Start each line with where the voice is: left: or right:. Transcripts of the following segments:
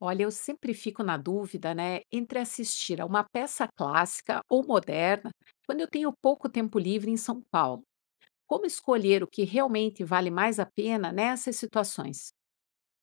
left: Olha, eu sempre fico na dúvida, né, entre assistir a uma peça clássica ou moderna, quando eu tenho pouco tempo livre em São Paulo. Como escolher o que realmente vale mais a pena nessas situações?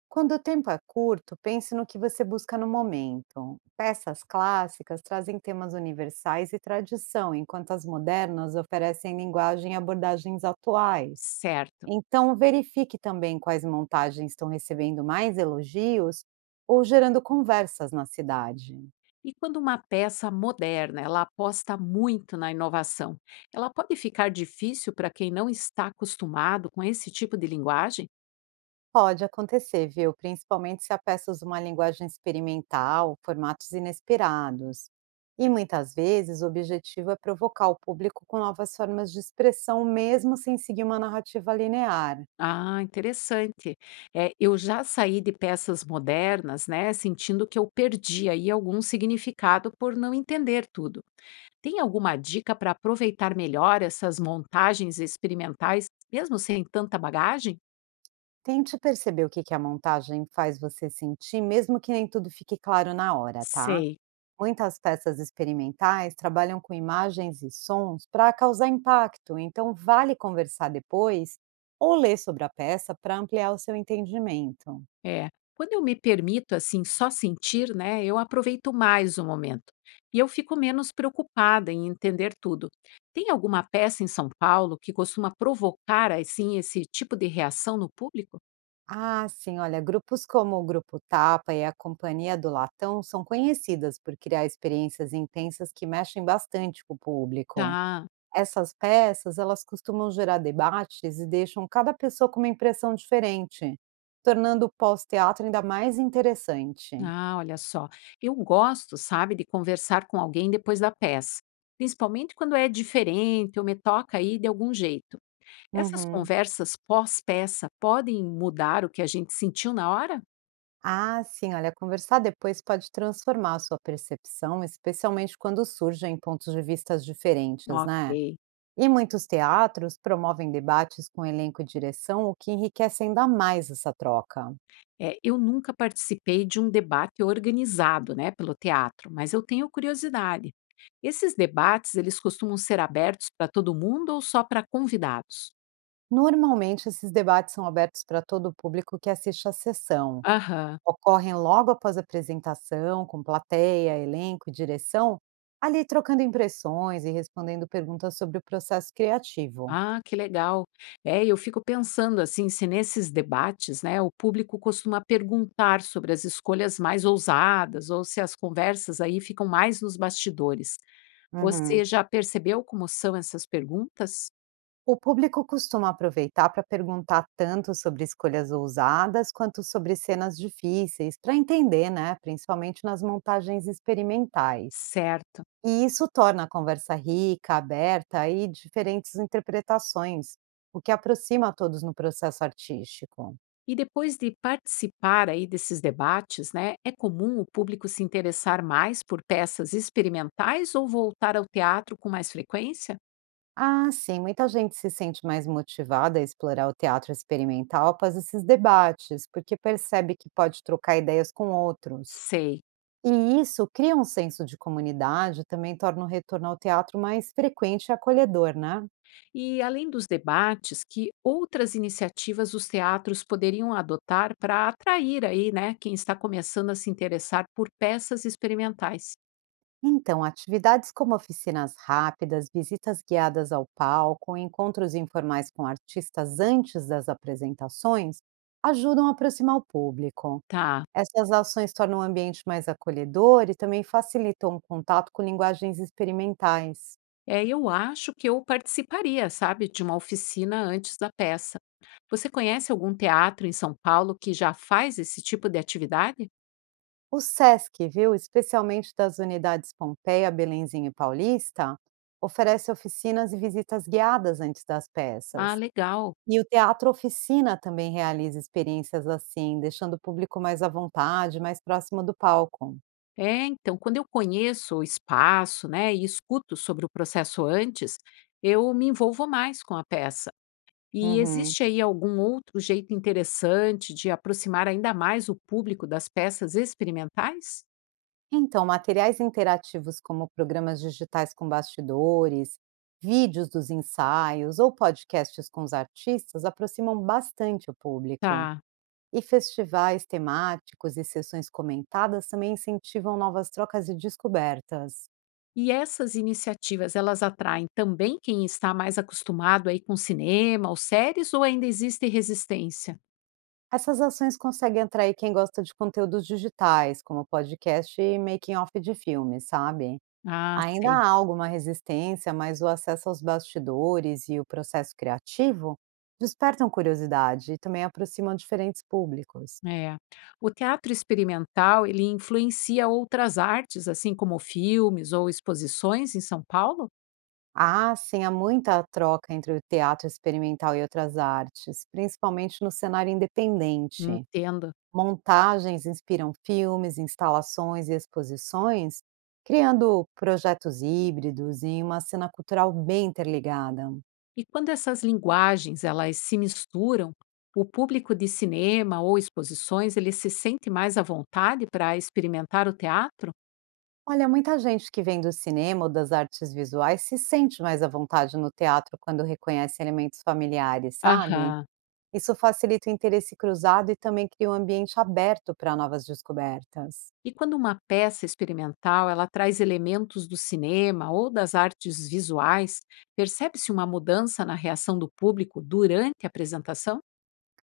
right: Quando o tempo é curto, pense no que você busca no momento. Peças clássicas trazem temas universais e tradição, enquanto as modernas oferecem linguagem e abordagens atuais.
left: Certo.
right: Então, verifique também quais montagens estão recebendo mais elogios ou gerando conversas na cidade.
left: E quando uma peça moderna, ela aposta muito na inovação, ela pode ficar difícil para quem não está acostumado com esse tipo de linguagem?
right: Pode acontecer, viu? Principalmente se a peça usa uma linguagem experimental, formatos inesperados. E muitas vezes o objetivo é provocar o público com novas formas de expressão, mesmo sem seguir uma narrativa linear.
left: Ah, interessante. É, eu já saí de peças modernas, né, sentindo que eu perdi aí algum significado por não entender tudo. Tem alguma dica para aproveitar melhor essas montagens experimentais, mesmo sem tanta bagagem?
right: Tente perceber o que que a montagem faz você sentir, mesmo que nem tudo fique claro na hora, tá?
left: Sei.
right: Muitas peças experimentais trabalham com imagens e sons para causar impacto, então vale conversar depois ou ler sobre a peça para ampliar o seu entendimento.
left: É, quando eu me permito assim só sentir, né, eu aproveito mais o momento. E eu fico menos preocupada em entender tudo. Tem alguma peça em São Paulo que costuma provocar assim esse tipo de reação no público?
right: Ah, sim, olha, grupos como o Grupo Tapa e a Companhia do Latão são conhecidas por criar experiências intensas que mexem bastante com o público.
left: Tá.
right: Essas peças, elas costumam gerar debates e deixam cada pessoa com uma impressão diferente, tornando o pós-teatro ainda mais interessante.
left: Ah, olha só. Eu gosto, sabe, de conversar com alguém depois da peça, principalmente quando é diferente ou me toca aí de algum jeito. Essas
right: Uhum.
left: conversas pós-peça podem mudar o que a gente sentiu na hora?
right: Ah, sim, olha, conversar depois pode transformar a sua percepção, especialmente quando surgem pontos de vistas diferentes, né?
left: Ok.
right: E muitos teatros promovem debates com elenco e direção, o que enriquece ainda mais essa troca.
left: É, eu nunca participei de um debate organizado, né, pelo teatro, mas eu tenho curiosidade. Esses debates, eles costumam ser abertos para todo mundo ou só para convidados?
right: Normalmente, esses debates são abertos para todo o público que assiste à sessão.
left: Aham.
right: Ocorrem logo após a apresentação, com plateia, elenco e direção, ali trocando impressões e respondendo perguntas sobre o processo criativo.
left: Ah, que legal. É, eu fico pensando assim, se nesses debates, né, o público costuma perguntar sobre as escolhas mais ousadas ou se as conversas aí ficam mais nos bastidores.
right: Uhum.
left: Você já percebeu como são essas perguntas?
right: O público costuma aproveitar para perguntar tanto sobre escolhas ousadas quanto sobre cenas difíceis, para entender, né? Principalmente nas montagens experimentais.
left: Certo.
right: E isso torna a conversa rica, aberta e diferentes interpretações, o que aproxima todos no processo artístico.
left: E depois de participar aí desses debates, né, é comum o público se interessar mais por peças experimentais ou voltar ao teatro com mais frequência?
right: Ah, sim, muita gente se sente mais motivada a explorar o teatro experimental após esses debates, porque percebe que pode trocar ideias com outros.
left: Sei.
right: E isso cria um senso de comunidade, também torna o retorno ao teatro mais frequente e acolhedor, né?
left: E além dos debates, que outras iniciativas os teatros poderiam adotar para atrair aí, né, quem está começando a se interessar por peças experimentais?
right: Então, atividades como oficinas rápidas, visitas guiadas ao palco, encontros informais com artistas antes das apresentações, ajudam a aproximar o público.
left: Tá.
right: Essas ações tornam o ambiente mais acolhedor e também facilitam o contato com linguagens experimentais.
left: É, eu acho que eu participaria, sabe, de uma oficina antes da peça. Você conhece algum teatro em São Paulo que já faz esse tipo de atividade?
right: O SESC, viu, especialmente das unidades Pompeia, Belenzinho e Paulista, oferece oficinas e visitas guiadas antes das
left: Ah,
right: peças.
left: legal.
right: E o Teatro Oficina também realiza experiências assim, deixando o público mais à vontade, mais próximo do palco.
left: É, então, quando eu conheço o espaço, né, e escuto sobre o processo antes, eu me envolvo mais com a peça. E
right: Uhum.
left: existe aí algum outro jeito interessante de aproximar ainda mais o público das peças experimentais?
right: Então, materiais interativos como programas digitais com bastidores, vídeos dos ensaios ou podcasts com os artistas aproximam bastante o público.
left: Tá.
right: E festivais temáticos e sessões comentadas também incentivam novas trocas e descobertas.
left: E essas iniciativas, elas atraem também quem está mais acostumado aí com cinema ou séries ou ainda existe resistência?
right: Essas ações conseguem atrair quem gosta de conteúdos digitais, como podcast e making-off de filmes, sabe?
left: Ah,
right: Ainda
left: sei.
right: há alguma resistência, mas o acesso aos bastidores e o processo criativo despertam curiosidade e também aproximam diferentes públicos.
left: É. O teatro experimental, ele influencia outras artes, assim como filmes ou exposições em São Paulo?
right: Ah, sim, há muita troca entre o teatro experimental e outras artes, principalmente no cenário independente.
left: Entendo.
right: Montagens inspiram filmes, instalações e exposições, criando projetos híbridos e uma cena cultural bem interligada.
left: E quando essas linguagens elas se misturam, o público de cinema ou exposições ele se sente mais à vontade para experimentar o teatro?
right: Olha, muita gente que vem do cinema ou das artes visuais se sente mais à vontade no teatro quando reconhece elementos familiares, sabe?
left: Aham.
right: Isso facilita o interesse cruzado e também cria um ambiente aberto para novas descobertas.
left: E quando uma peça experimental ela traz elementos do cinema ou das artes visuais, percebe-se uma mudança na reação do público durante a apresentação?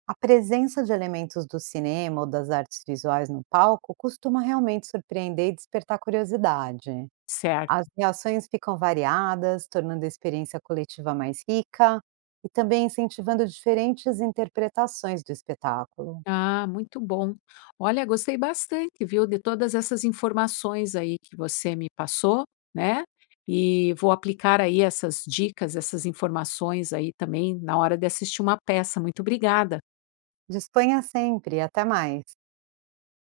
right: A presença de elementos do cinema ou das artes visuais no palco costuma realmente surpreender e despertar curiosidade.
left: Certo.
right: As reações ficam variadas, tornando a experiência coletiva mais rica e também incentivando diferentes interpretações do espetáculo.
left: Ah, muito bom. Olha, gostei bastante, viu, de todas essas informações aí que você me passou, né? E vou aplicar aí essas dicas, essas informações aí também na hora de assistir uma peça. Muito obrigada.
right: Disponha sempre, até mais.